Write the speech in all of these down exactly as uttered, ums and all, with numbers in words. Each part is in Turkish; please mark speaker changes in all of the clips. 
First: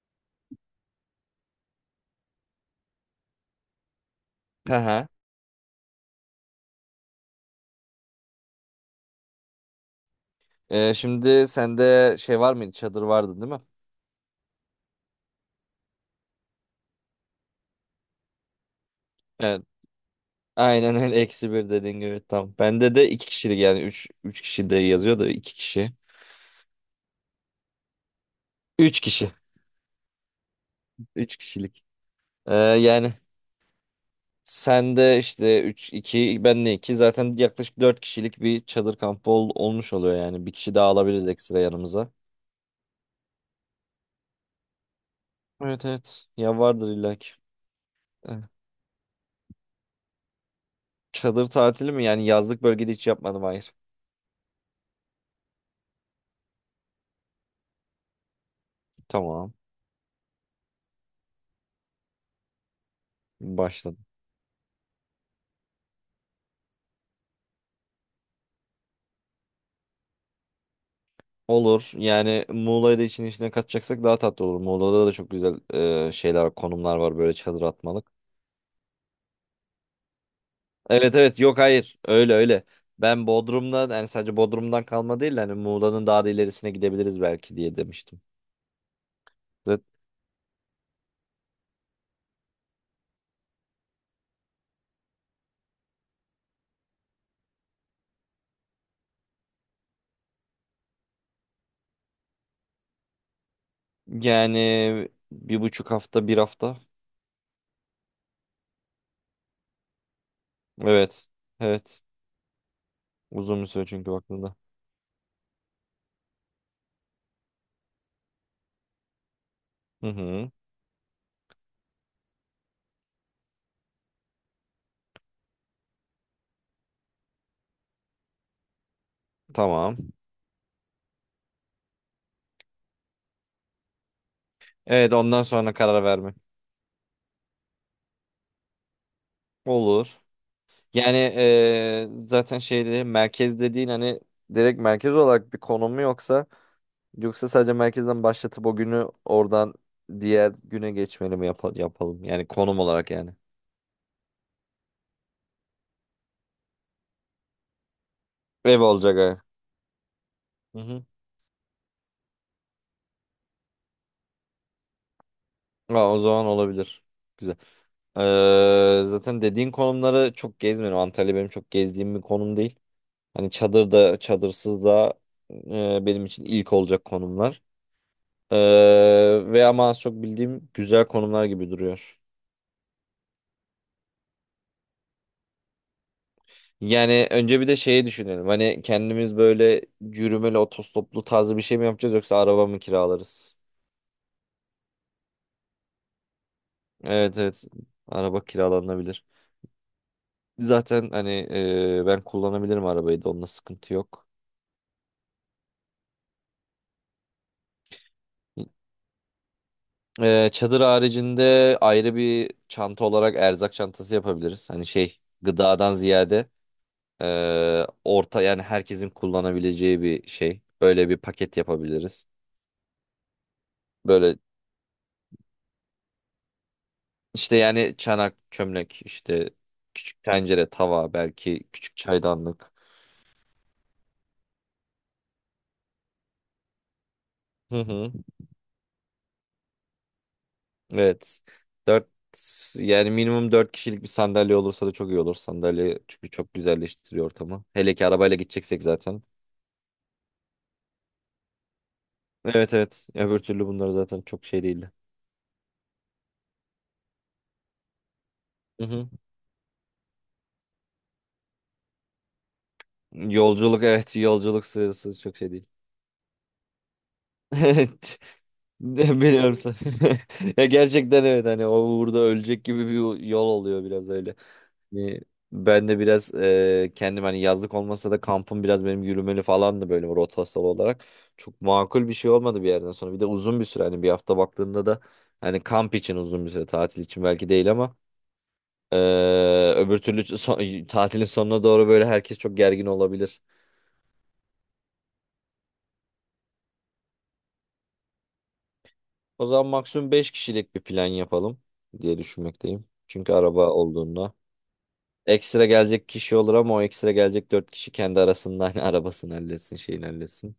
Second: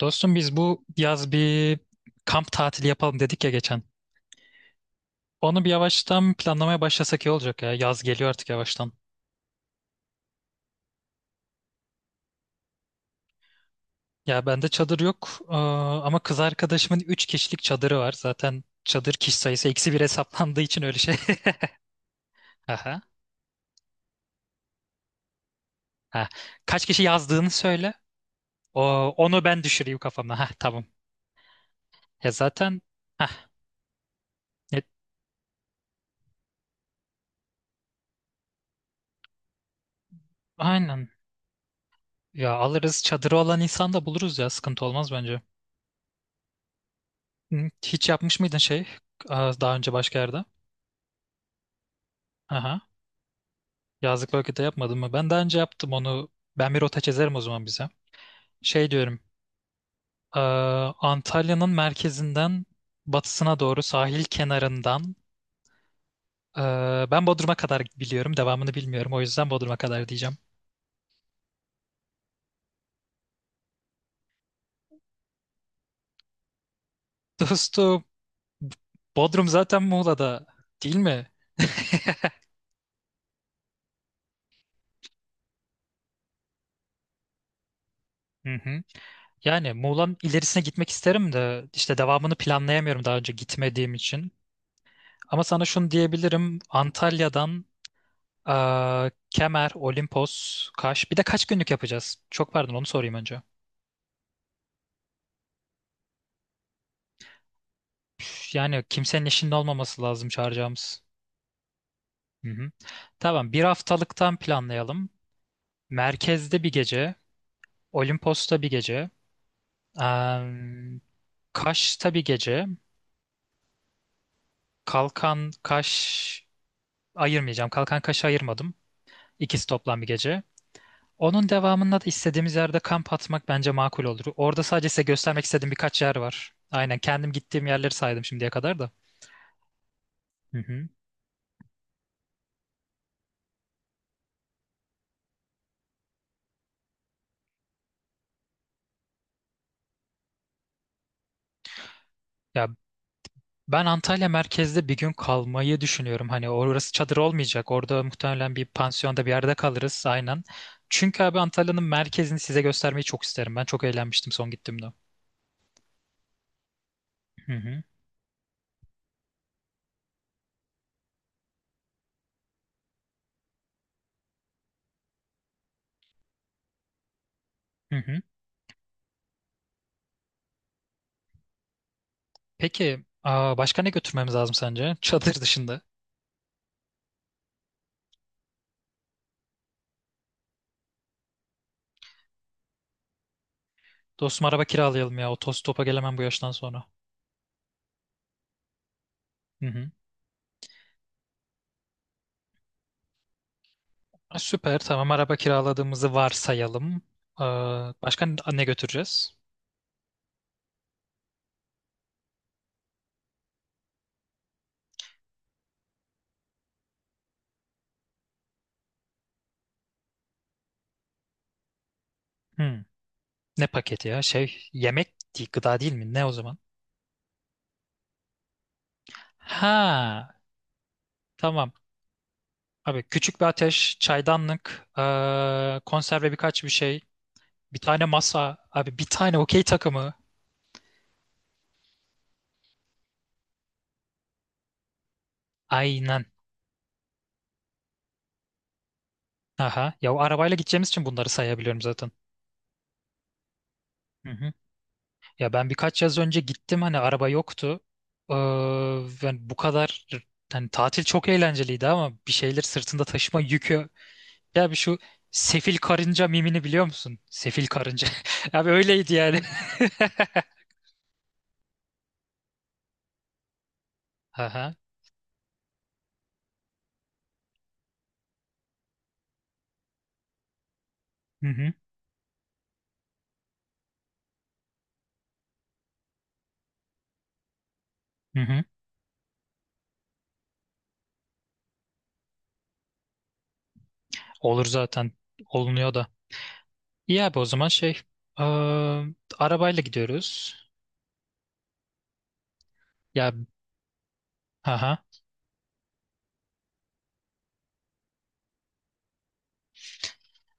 Speaker 1: Dostum biz bu yaz bir kamp tatili yapalım dedik ya geçen.
Speaker 2: Hı hı.
Speaker 1: Onu bir yavaştan planlamaya başlasak iyi olacak ya. Yaz geliyor artık yavaştan.
Speaker 2: Ee, şimdi sende şey var mıydı? Çadır vardı değil mi?
Speaker 1: Ya bende çadır yok eee, ama kız arkadaşımın üç kişilik çadırı var. Zaten çadır kişi
Speaker 2: Evet.
Speaker 1: sayısı eksi bir hesaplandığı için
Speaker 2: Aynen
Speaker 1: öyle
Speaker 2: öyle.
Speaker 1: şey.
Speaker 2: Eksi bir dediğin gibi tam. Bende
Speaker 1: Aha.
Speaker 2: de iki kişilik yani. Üç, üç kişi de yazıyor da iki kişi.
Speaker 1: Ha. Kaç kişi yazdığını söyle. O,
Speaker 2: Üç kişi.
Speaker 1: onu ben düşüreyim kafamda. Ha, tamam.
Speaker 2: Üç kişilik.
Speaker 1: Ya
Speaker 2: Ee,
Speaker 1: zaten
Speaker 2: yani
Speaker 1: ha
Speaker 2: sende işte üç, iki, ben de iki. Zaten yaklaşık dört kişilik bir çadır kampı ol- olmuş oluyor yani. Bir kişi daha
Speaker 1: aynen.
Speaker 2: alabiliriz ekstra yanımıza.
Speaker 1: Ya alırız, çadırı olan insan da buluruz, ya sıkıntı olmaz bence.
Speaker 2: Evet, evet. Ya vardır illa ki.
Speaker 1: Hı, hiç
Speaker 2: Eh.
Speaker 1: yapmış mıydın şey eee, daha önce başka yerde?
Speaker 2: Çadır tatili mi? Yani yazlık
Speaker 1: Aha.
Speaker 2: bölgede hiç yapmadım, hayır.
Speaker 1: Yazlık bölgede yapmadım mı? Ben daha önce yaptım onu. Ben bir rota çizerim o zaman bize. Şey diyorum.
Speaker 2: Tamam.
Speaker 1: eee, Antalya'nın merkezinden batısına doğru
Speaker 2: Başladım.
Speaker 1: sahil kenarından, eee, ben Bodrum'a kadar biliyorum. Devamını bilmiyorum. O yüzden Bodrum'a kadar diyeceğim.
Speaker 2: Olur. Yani Muğla'yı da işin içine katacaksak daha tatlı olur. Muğla'da da çok güzel e, şeyler var, konumlar var böyle çadır
Speaker 1: Dostum,
Speaker 2: atmalık.
Speaker 1: Bodrum zaten Muğla'da değil
Speaker 2: Evet,
Speaker 1: mi?
Speaker 2: evet, yok, hayır, öyle öyle. Ben Bodrum'dan yani sadece Bodrum'dan kalma değil de hani Muğla'nın daha da ilerisine gidebiliriz belki diye demiştim.
Speaker 1: Hı hı. Yani
Speaker 2: Zat-
Speaker 1: Muğla'nın ilerisine gitmek isterim de işte devamını planlayamıyorum daha önce gitmediğim için. Ama sana şunu diyebilirim. Antalya'dan Aa, Kemer, Olimpos, Kaş. Bir de kaç günlük yapacağız? Çok pardon, onu sorayım önce.
Speaker 2: Yani bir buçuk hafta bir hafta.
Speaker 1: Yani kimsenin işinde olmaması lazım çağıracağımız.
Speaker 2: Evet, evet,
Speaker 1: Hı hı. Tamam,
Speaker 2: uzun
Speaker 1: bir
Speaker 2: bir süre çünkü
Speaker 1: haftalıktan
Speaker 2: baktığında.
Speaker 1: planlayalım. Merkezde bir gece, Olimpos'ta bir gece,
Speaker 2: Hı hı,
Speaker 1: eee, Kaş'ta bir gece. Kalkan Kaş ayırmayacağım. Kalkan Kaş'ı ayırmadım. İkisi
Speaker 2: tamam.
Speaker 1: toplam bir gece. Onun devamında da istediğimiz yerde kamp atmak bence makul olur. Orada sadece size
Speaker 2: Evet, ondan
Speaker 1: göstermek istediğim
Speaker 2: sonra
Speaker 1: birkaç
Speaker 2: karar
Speaker 1: yer
Speaker 2: verme.
Speaker 1: var. Aynen kendim gittiğim yerleri saydım şimdiye kadar da.
Speaker 2: Olur.
Speaker 1: Hı hı.
Speaker 2: Yani eee, zaten şeyde merkez dediğin hani direkt merkez olarak bir konum mu yoksa yoksa sadece merkezden başlatıp o günü oradan diğer güne geçmeli mi yapa- yapalım? Yani
Speaker 1: Ya
Speaker 2: konum olarak yani.
Speaker 1: ben Antalya merkezde bir gün kalmayı düşünüyorum. Hani orası çadır olmayacak. Orada muhtemelen bir
Speaker 2: Ev olacak
Speaker 1: pansiyonda, bir
Speaker 2: ha.
Speaker 1: yerde kalırız aynen.
Speaker 2: Hı hı.
Speaker 1: Çünkü abi Antalya'nın merkezini size göstermeyi çok isterim. Ben çok eğlenmiştim son gittiğimde.
Speaker 2: Aa, o zaman olabilir.
Speaker 1: Hı
Speaker 2: Güzel.
Speaker 1: hı.
Speaker 2: Eee, zaten dediğin konumları çok gezmedim. Antalya benim çok gezdiğim bir konum değil. Hani çadır da çadırsız da eee, benim için ilk olacak konumlar.
Speaker 1: Hı hı.
Speaker 2: Eee ve ama az çok bildiğim güzel konumlar gibi duruyor.
Speaker 1: Peki aa, başka ne götürmemiz lazım sence? Çadır dışında.
Speaker 2: Yani önce bir de şeyi düşünelim. Hani kendimiz böyle yürümeli otostoplu tarzı bir şey mi yapacağız yoksa araba mı kiralarız?
Speaker 1: Dostum, araba kiralayalım ya. Otostopa gelemem bu yaştan sonra.
Speaker 2: Evet, evet. Araba kiralanabilir.
Speaker 1: Hı hı.
Speaker 2: Zaten hani e, ben kullanabilirim arabayı da onunla sıkıntı yok.
Speaker 1: Ha, süper. Tamam, araba kiraladığımızı varsayalım. Aa, başka ne ne götüreceğiz?
Speaker 2: E, çadır haricinde ayrı bir çanta olarak erzak çantası yapabiliriz. Hani şey gıdadan ziyade e, orta yani herkesin kullanabileceği bir şey. Böyle bir paket yapabiliriz.
Speaker 1: Hı. Ne paketi ya?
Speaker 2: Böyle
Speaker 1: Şey, yemek değil, gıda değil mi? Ne o zaman?
Speaker 2: İşte yani çanak, çömlek, işte küçük
Speaker 1: Ha,
Speaker 2: tencere, tava, belki
Speaker 1: tamam.
Speaker 2: küçük çaydanlık.
Speaker 1: Abi, küçük bir ateş, çaydanlık, eee, konserve birkaç bir şey, bir
Speaker 2: Hı
Speaker 1: tane
Speaker 2: hı.
Speaker 1: masa, abi bir tane okey takımı.
Speaker 2: Evet. Dört yani minimum dört kişilik bir sandalye olursa da çok iyi olur. Sandalye
Speaker 1: Aynen.
Speaker 2: çünkü çok güzelleştiriyor ortamı. Hele ki arabayla gideceksek zaten.
Speaker 1: Aha. Ya o arabayla gideceğimiz için bunları sayabiliyorum zaten.
Speaker 2: Evet, evet. Öbür türlü bunları zaten
Speaker 1: Hı
Speaker 2: çok
Speaker 1: hı.
Speaker 2: şey değildi.
Speaker 1: Ya ben birkaç yaz önce gittim, hani araba yoktu. Eee,
Speaker 2: Hı hı.
Speaker 1: yani bu kadar, hani tatil çok eğlenceliydi ama bir şeyleri sırtında taşıma
Speaker 2: Yolculuk,
Speaker 1: yükü.
Speaker 2: evet, yolculuk
Speaker 1: Ya bir şu
Speaker 2: sırası çok şey değil.
Speaker 1: sefil karınca mimini biliyor musun? Sefil karınca.
Speaker 2: Evet.
Speaker 1: Abi öyleydi yani.
Speaker 2: Biliyorum sen. Ya gerçekten evet hani o uğurda ölecek gibi bir yol oluyor biraz öyle.
Speaker 1: Aha.
Speaker 2: Yani ben de biraz e, kendim hani yazlık olmasa da kampım biraz benim yürümeli falandı böyle rotasyon olarak.
Speaker 1: Hı
Speaker 2: Çok
Speaker 1: hı.
Speaker 2: makul bir şey olmadı bir yerden sonra. Bir de uzun bir süre hani bir hafta baktığında da hani kamp için uzun bir süre tatil için belki değil ama
Speaker 1: Hı hı.
Speaker 2: e, öbür türlü son- tatilin sonuna doğru böyle herkes çok gergin olabilir.
Speaker 1: Olur zaten. Olunuyor da. İyi abi, o zaman şey, eee,
Speaker 2: O zaman
Speaker 1: arabayla
Speaker 2: maksimum beş
Speaker 1: gidiyoruz.
Speaker 2: kişilik bir plan yapalım diye düşünmekteyim.
Speaker 1: Ya
Speaker 2: Çünkü araba olduğunda
Speaker 1: haha.
Speaker 2: ekstra gelecek kişi olur ama o ekstra gelecek dört kişi kendi arasında hani arabasını halletsin şeyini halletsin.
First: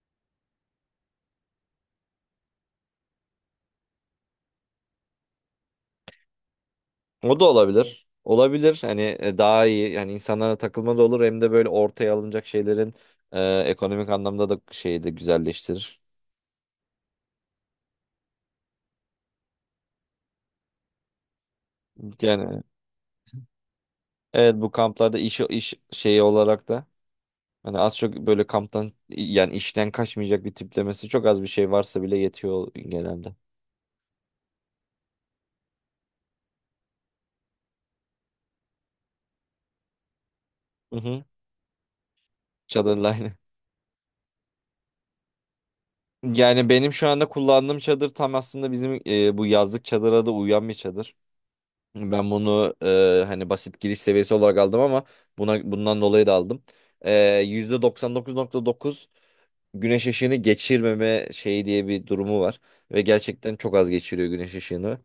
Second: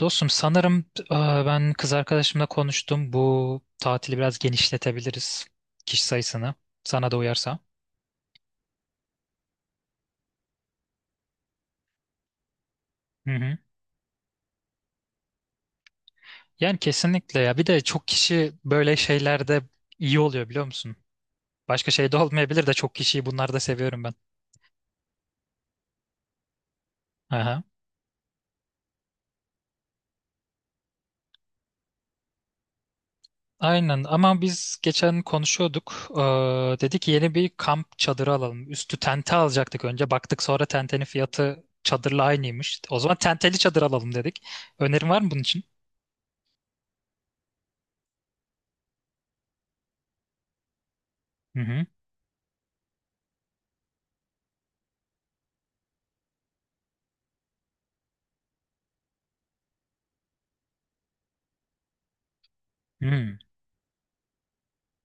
Speaker 1: Dostum, sanırım eee, ben kız arkadaşımla konuştum. Bu tatili biraz genişletebiliriz. Kişi sayısını. Sana da
Speaker 2: O da
Speaker 1: uyarsa.
Speaker 2: olabilir. Olabilir. Hani e, daha iyi. Yani insanlara takılma da olur. Hem de böyle ortaya alınacak şeylerin
Speaker 1: Hı hı.
Speaker 2: e, ekonomik anlamda da şeyi de güzelleştirir.
Speaker 1: Yani kesinlikle ya. Bir de çok kişi böyle şeylerde iyi oluyor, biliyor musun? Başka şey de
Speaker 2: Yani
Speaker 1: olmayabilir de, çok kişiyi bunlarda seviyorum ben.
Speaker 2: evet bu kamplarda iş iş şeyi olarak da
Speaker 1: Aha.
Speaker 2: hani az çok böyle kamptan yani işten kaçmayacak bir tiplemesi çok az bir şey varsa bile yetiyor genelde.
Speaker 1: Aynen, ama biz geçen konuşuyorduk. Ee, dedi ki yeni bir kamp çadırı alalım. Üstü tente alacaktık önce. Baktık sonra
Speaker 2: Hı
Speaker 1: tentenin
Speaker 2: hı.
Speaker 1: fiyatı çadırla aynıymış. O
Speaker 2: Çadırla
Speaker 1: zaman
Speaker 2: aynı.
Speaker 1: tenteli çadır alalım dedik. Önerin var mı bunun için?
Speaker 2: Yani benim şu anda kullandığım çadır tam aslında bizim e, bu yazlık çadıra da uyan bir çadır.
Speaker 1: Hı hı.
Speaker 2: Ben bunu e, hani basit giriş seviyesi olarak aldım ama buna bundan dolayı da aldım. E, yüzde doksan dokuz nokta dokuz güneş ışığını geçirmeme şeyi diye bir durumu var. Ve
Speaker 1: Hı.
Speaker 2: gerçekten çok az geçiriyor güneş ışığını.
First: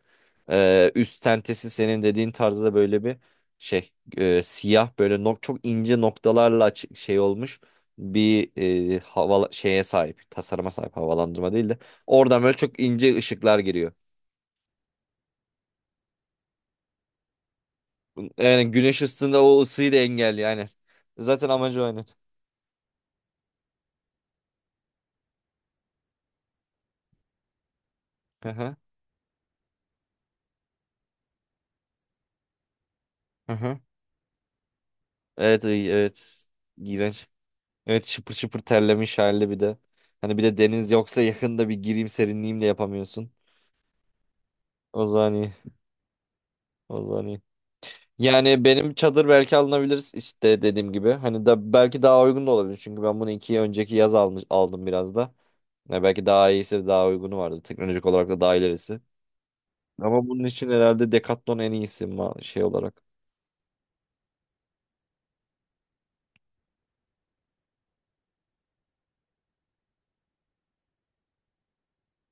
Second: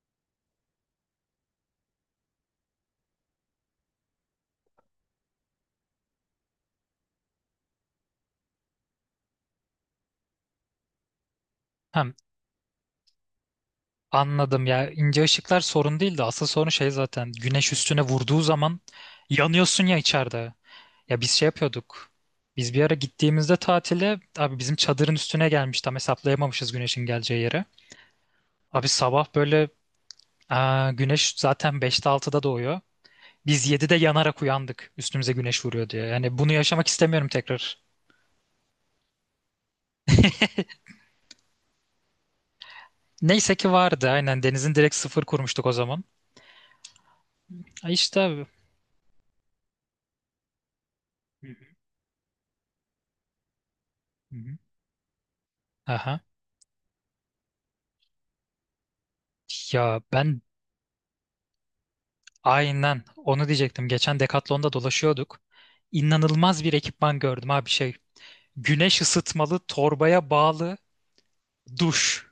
Speaker 2: E, üst tentesi senin dediğin tarzda böyle bir şey e, siyah böyle nok çok ince noktalarla açık şey olmuş bir e, hava şeye sahip tasarıma sahip havalandırma değil de
Speaker 1: Hem
Speaker 2: oradan böyle çok ince ışıklar giriyor.
Speaker 1: anladım ya, ince ışıklar sorun değil de asıl sorun şey, zaten güneş üstüne vurduğu
Speaker 2: Yani
Speaker 1: zaman
Speaker 2: güneş ısısında o
Speaker 1: yanıyorsun
Speaker 2: ısıyı da
Speaker 1: ya
Speaker 2: engelliyor
Speaker 1: içeride.
Speaker 2: aynen.
Speaker 1: Ya biz şey
Speaker 2: Zaten amacı o aynen.
Speaker 1: yapıyorduk. Biz bir ara gittiğimizde tatile, abi, bizim çadırın üstüne gelmiş, tam hesaplayamamışız güneşin geleceği yere.
Speaker 2: Aha,
Speaker 1: Abi sabah böyle. Aa, güneş zaten beşte altıda doğuyor. Biz
Speaker 2: aha.
Speaker 1: yedide yanarak uyandık. Üstümüze güneş
Speaker 2: Evet,
Speaker 1: vuruyor
Speaker 2: ay-
Speaker 1: diye. Yani
Speaker 2: evet.
Speaker 1: bunu yaşamak istemiyorum
Speaker 2: İğrenç.
Speaker 1: tekrar.
Speaker 2: Evet, şıpır şıpır terlemiş halde bir de. Hani bir de deniz yoksa yakında bir gireyim serinleyeyim de yapamıyorsun.
Speaker 1: Neyse ki vardı aynen. Denizin direkt
Speaker 2: O
Speaker 1: sıfır
Speaker 2: zaman iyi.
Speaker 1: kurmuştuk o zaman.
Speaker 2: O zaman iyi.
Speaker 1: Ay, işte abi.
Speaker 2: Yani benim çadır belki alınabilir işte dediğim gibi. Hani
Speaker 1: Hı
Speaker 2: da belki daha uygun da olabilir. Çünkü ben bunu iki önceki yaz
Speaker 1: hı.
Speaker 2: almış,
Speaker 1: hı.
Speaker 2: aldım biraz da. Ya
Speaker 1: Aha.
Speaker 2: belki daha iyisi daha uygunu vardı. Teknolojik olarak da daha ilerisi.
Speaker 1: Ya
Speaker 2: Ama
Speaker 1: ben
Speaker 2: bunun için herhalde Decathlon en iyisi ma- şey
Speaker 1: aynen
Speaker 2: olarak.
Speaker 1: onu diyecektim. Geçen Decathlon'da dolaşıyorduk. İnanılmaz bir ekipman gördüm abi, şey, güneş ısıtmalı torbaya bağlı duş.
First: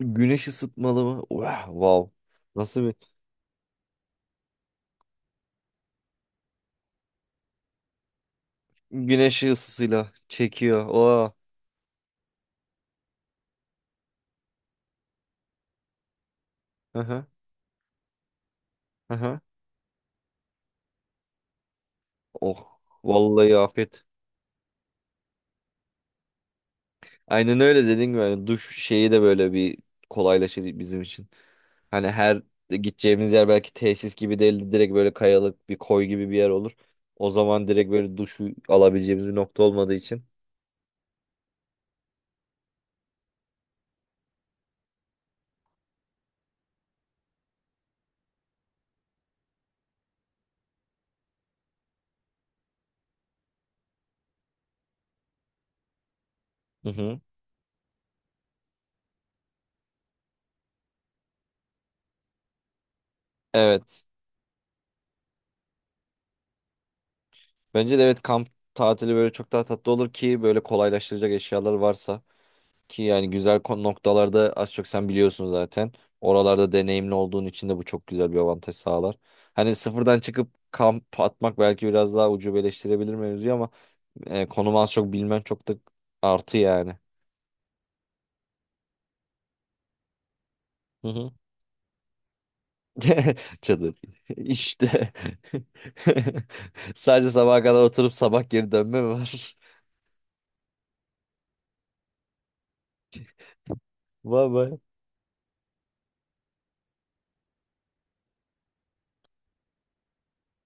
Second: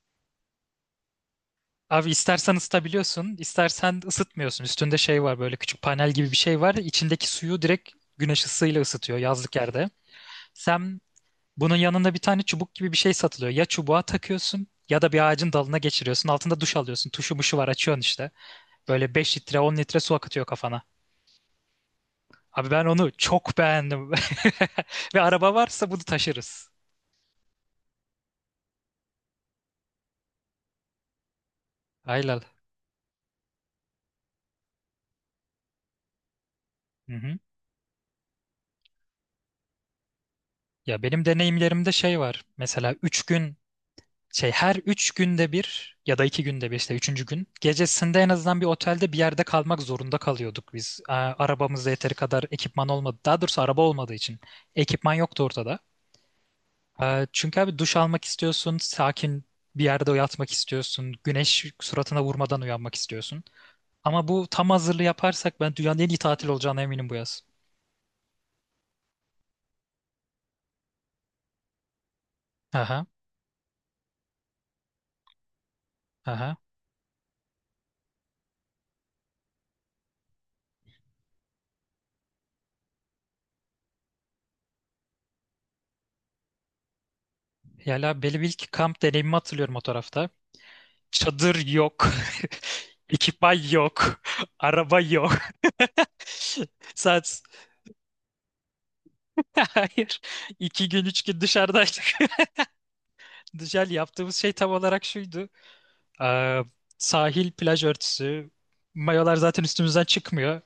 Speaker 2: Güneş ısıtmalı mı? Vah,
Speaker 1: Abi
Speaker 2: wow.
Speaker 1: istersen
Speaker 2: Nasıl bir
Speaker 1: ısıtabiliyorsun, istersen ısıtmıyorsun. Üstünde şey var, böyle küçük panel gibi bir şey var. İçindeki suyu direkt güneş ısısıyla ısıtıyor
Speaker 2: güneş
Speaker 1: yazlık yerde.
Speaker 2: ısısıyla çekiyor.
Speaker 1: Sen,
Speaker 2: Oh.
Speaker 1: bunun yanında bir tane çubuk gibi bir şey satılıyor. Ya çubuğa takıyorsun ya da bir ağacın dalına geçiriyorsun. Altında duş alıyorsun.
Speaker 2: Aha,
Speaker 1: Tuşu muşu var, açıyorsun işte. Böyle beş
Speaker 2: aha.
Speaker 1: litre on litre su akıtıyor kafana. Abi
Speaker 2: Oh.
Speaker 1: ben onu
Speaker 2: Vallahi
Speaker 1: çok
Speaker 2: afiyet.
Speaker 1: beğendim. Ve araba varsa bunu taşırız.
Speaker 2: Aynen öyle dediğin gibi yani duş şeyi de böyle bir kolaylaşır bizim için. Hani
Speaker 1: Aynen.
Speaker 2: her gideceğimiz yer belki tesis gibi değil direkt böyle kayalık bir koy gibi bir yer olur.
Speaker 1: Hı
Speaker 2: O
Speaker 1: hı.
Speaker 2: zaman direkt böyle duşu alabileceğimiz bir nokta olmadığı için.
Speaker 1: Ya benim deneyimlerimde şey var. Mesela üç gün şey, her üç günde bir ya da iki günde bir, işte üçüncü gün gecesinde en azından bir otelde, bir yerde kalmak zorunda kalıyorduk biz. Aa, Arabamızda yeteri kadar ekipman olmadı. Daha doğrusu, araba olmadığı için ekipman yoktu ortada.
Speaker 2: Hı hı.
Speaker 1: Aa, Çünkü abi duş almak istiyorsun, sakin bir yerde yatmak istiyorsun, güneş suratına vurmadan uyanmak istiyorsun.
Speaker 2: Evet.
Speaker 1: Ama bu tam hazırlığı yaparsak ben dünyanın en iyi tatil olacağına eminim bu yaz.
Speaker 2: Bence de evet kamp tatili böyle çok daha tatlı olur ki böyle kolaylaştıracak eşyalar varsa. Ki
Speaker 1: Aha,
Speaker 2: yani güzel kon- noktalarda az çok sen biliyorsun zaten.
Speaker 1: aha.
Speaker 2: Oralarda deneyimli olduğun için de bu çok güzel bir avantaj sağlar. Hani sıfırdan çıkıp kamp atmak belki biraz daha ucubeleştirebilir mevzuyu ama e, konumu az çok bilmen çok da artı yani.
Speaker 1: Yala Belivik kamp deneyimimi hatırlıyorum o tarafta.
Speaker 2: Hı hı.
Speaker 1: Çadır yok. Ekipman
Speaker 2: Çadır.
Speaker 1: yok. Araba
Speaker 2: İşte.
Speaker 1: yok.
Speaker 2: Sadece
Speaker 1: Saat...
Speaker 2: sabaha kadar oturup sabah geri dönme mi var?
Speaker 1: Hayır. İki gün, üç gün dışarıdaydık. Dışarı yaptığımız
Speaker 2: Vay,
Speaker 1: şey tam
Speaker 2: vay.
Speaker 1: olarak şuydu. Ee, sahil, plaj örtüsü. Mayolar zaten üstümüzden çıkmıyor.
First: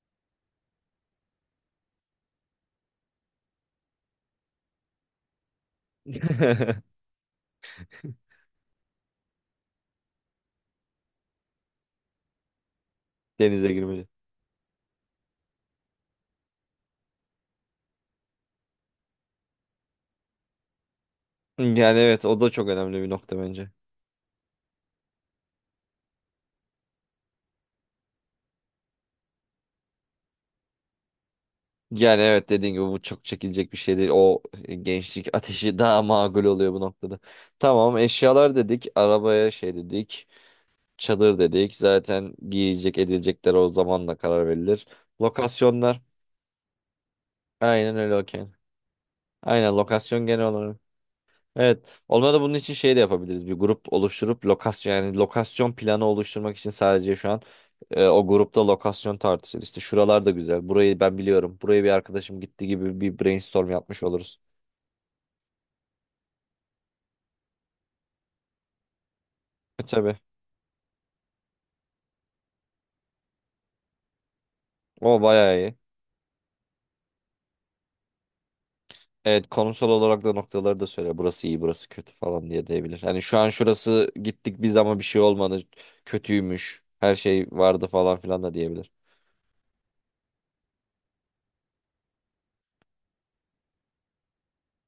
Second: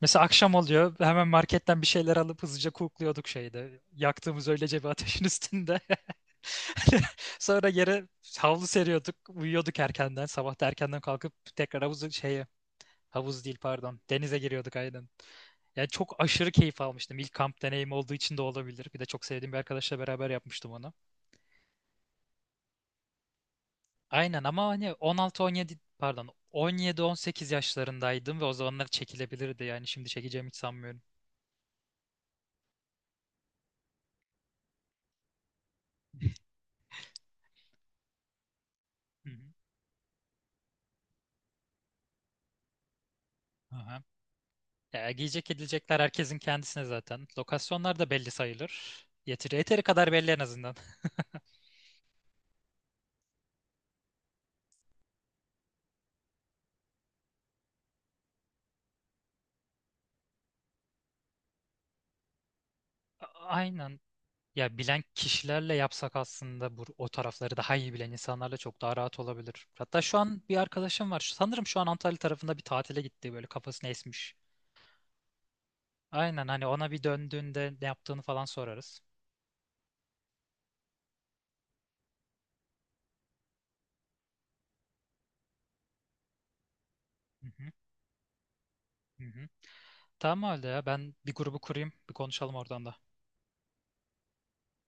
Speaker 1: Mesela akşam oluyor. Hemen marketten bir şeyler alıp hızlıca kukluyorduk şeyde, yaktığımız öylece bir ateşin üstünde. Sonra yere havlu seriyorduk. Uyuyorduk erkenden. Sabah da erkenden kalkıp tekrar havuzu, şeye, havuz değil
Speaker 2: Denize
Speaker 1: pardon,
Speaker 2: girmeli.
Speaker 1: denize giriyorduk aynen. Yani çok aşırı keyif almıştım. İlk kamp deneyim olduğu için de olabilir. Bir de çok sevdiğim bir arkadaşla beraber yapmıştım onu.
Speaker 2: Yani evet o da çok önemli bir nokta bence.
Speaker 1: Aynen ama hani on altı on yedi, pardon, on yedi on sekiz yaşlarındaydım ve o zamanlar çekilebilirdi. Yani şimdi çekeceğimi hiç sanmıyorum.
Speaker 2: Yani evet dediğin gibi bu çok çekilecek bir şey değil. O gençlik ateşi daha makul oluyor bu noktada. Tamam, eşyalar dedik,
Speaker 1: Hı hı.
Speaker 2: arabaya şey dedik, çadır dedik. Zaten giyecek edilecekler o
Speaker 1: Aha.
Speaker 2: zamanla karar verilir.
Speaker 1: Ya, giyecek edilecekler
Speaker 2: Lokasyonlar.
Speaker 1: herkesin kendisine zaten.
Speaker 2: Aynen
Speaker 1: Lokasyonlar da
Speaker 2: öyle,
Speaker 1: belli
Speaker 2: okey.
Speaker 1: sayılır. Yeteri,
Speaker 2: Aynen
Speaker 1: yeteri kadar
Speaker 2: lokasyon
Speaker 1: belli en
Speaker 2: genel
Speaker 1: azından.
Speaker 2: olarak. Evet. Olmadı bunun için şey de yapabiliriz. Bir grup oluşturup lokasyon yani lokasyon planı oluşturmak için sadece şu an e, o grupta lokasyon tartışır. İşte şuralar da güzel. Burayı ben biliyorum. Buraya bir arkadaşım gitti gibi bir
Speaker 1: A-
Speaker 2: brainstorm
Speaker 1: Aynen.
Speaker 2: yapmış oluruz.
Speaker 1: Ya bilen kişilerle yapsak aslında, bu o tarafları daha iyi bilen insanlarla çok daha rahat olabilir.
Speaker 2: E,
Speaker 1: Hatta şu
Speaker 2: tabii.
Speaker 1: an bir arkadaşım var. Şu- Sanırım şu an Antalya tarafında bir tatile gitti, böyle kafasını esmiş.
Speaker 2: O bayağı iyi.
Speaker 1: Aynen, hani ona bir döndüğünde ne yaptığını falan sorarız.
Speaker 2: Evet, konsol olarak da noktaları da söyle. Burası iyi, burası kötü falan diye diyebilir. Hani şu an şurası gittik biz ama bir şey olmadı. Kötüymüş. Her
Speaker 1: Hı
Speaker 2: şey
Speaker 1: hı,
Speaker 2: vardı falan filan da diyebilir.
Speaker 1: hı hı. Tamam, öyle ya, ben bir grubu kurayım, bir konuşalım oradan da.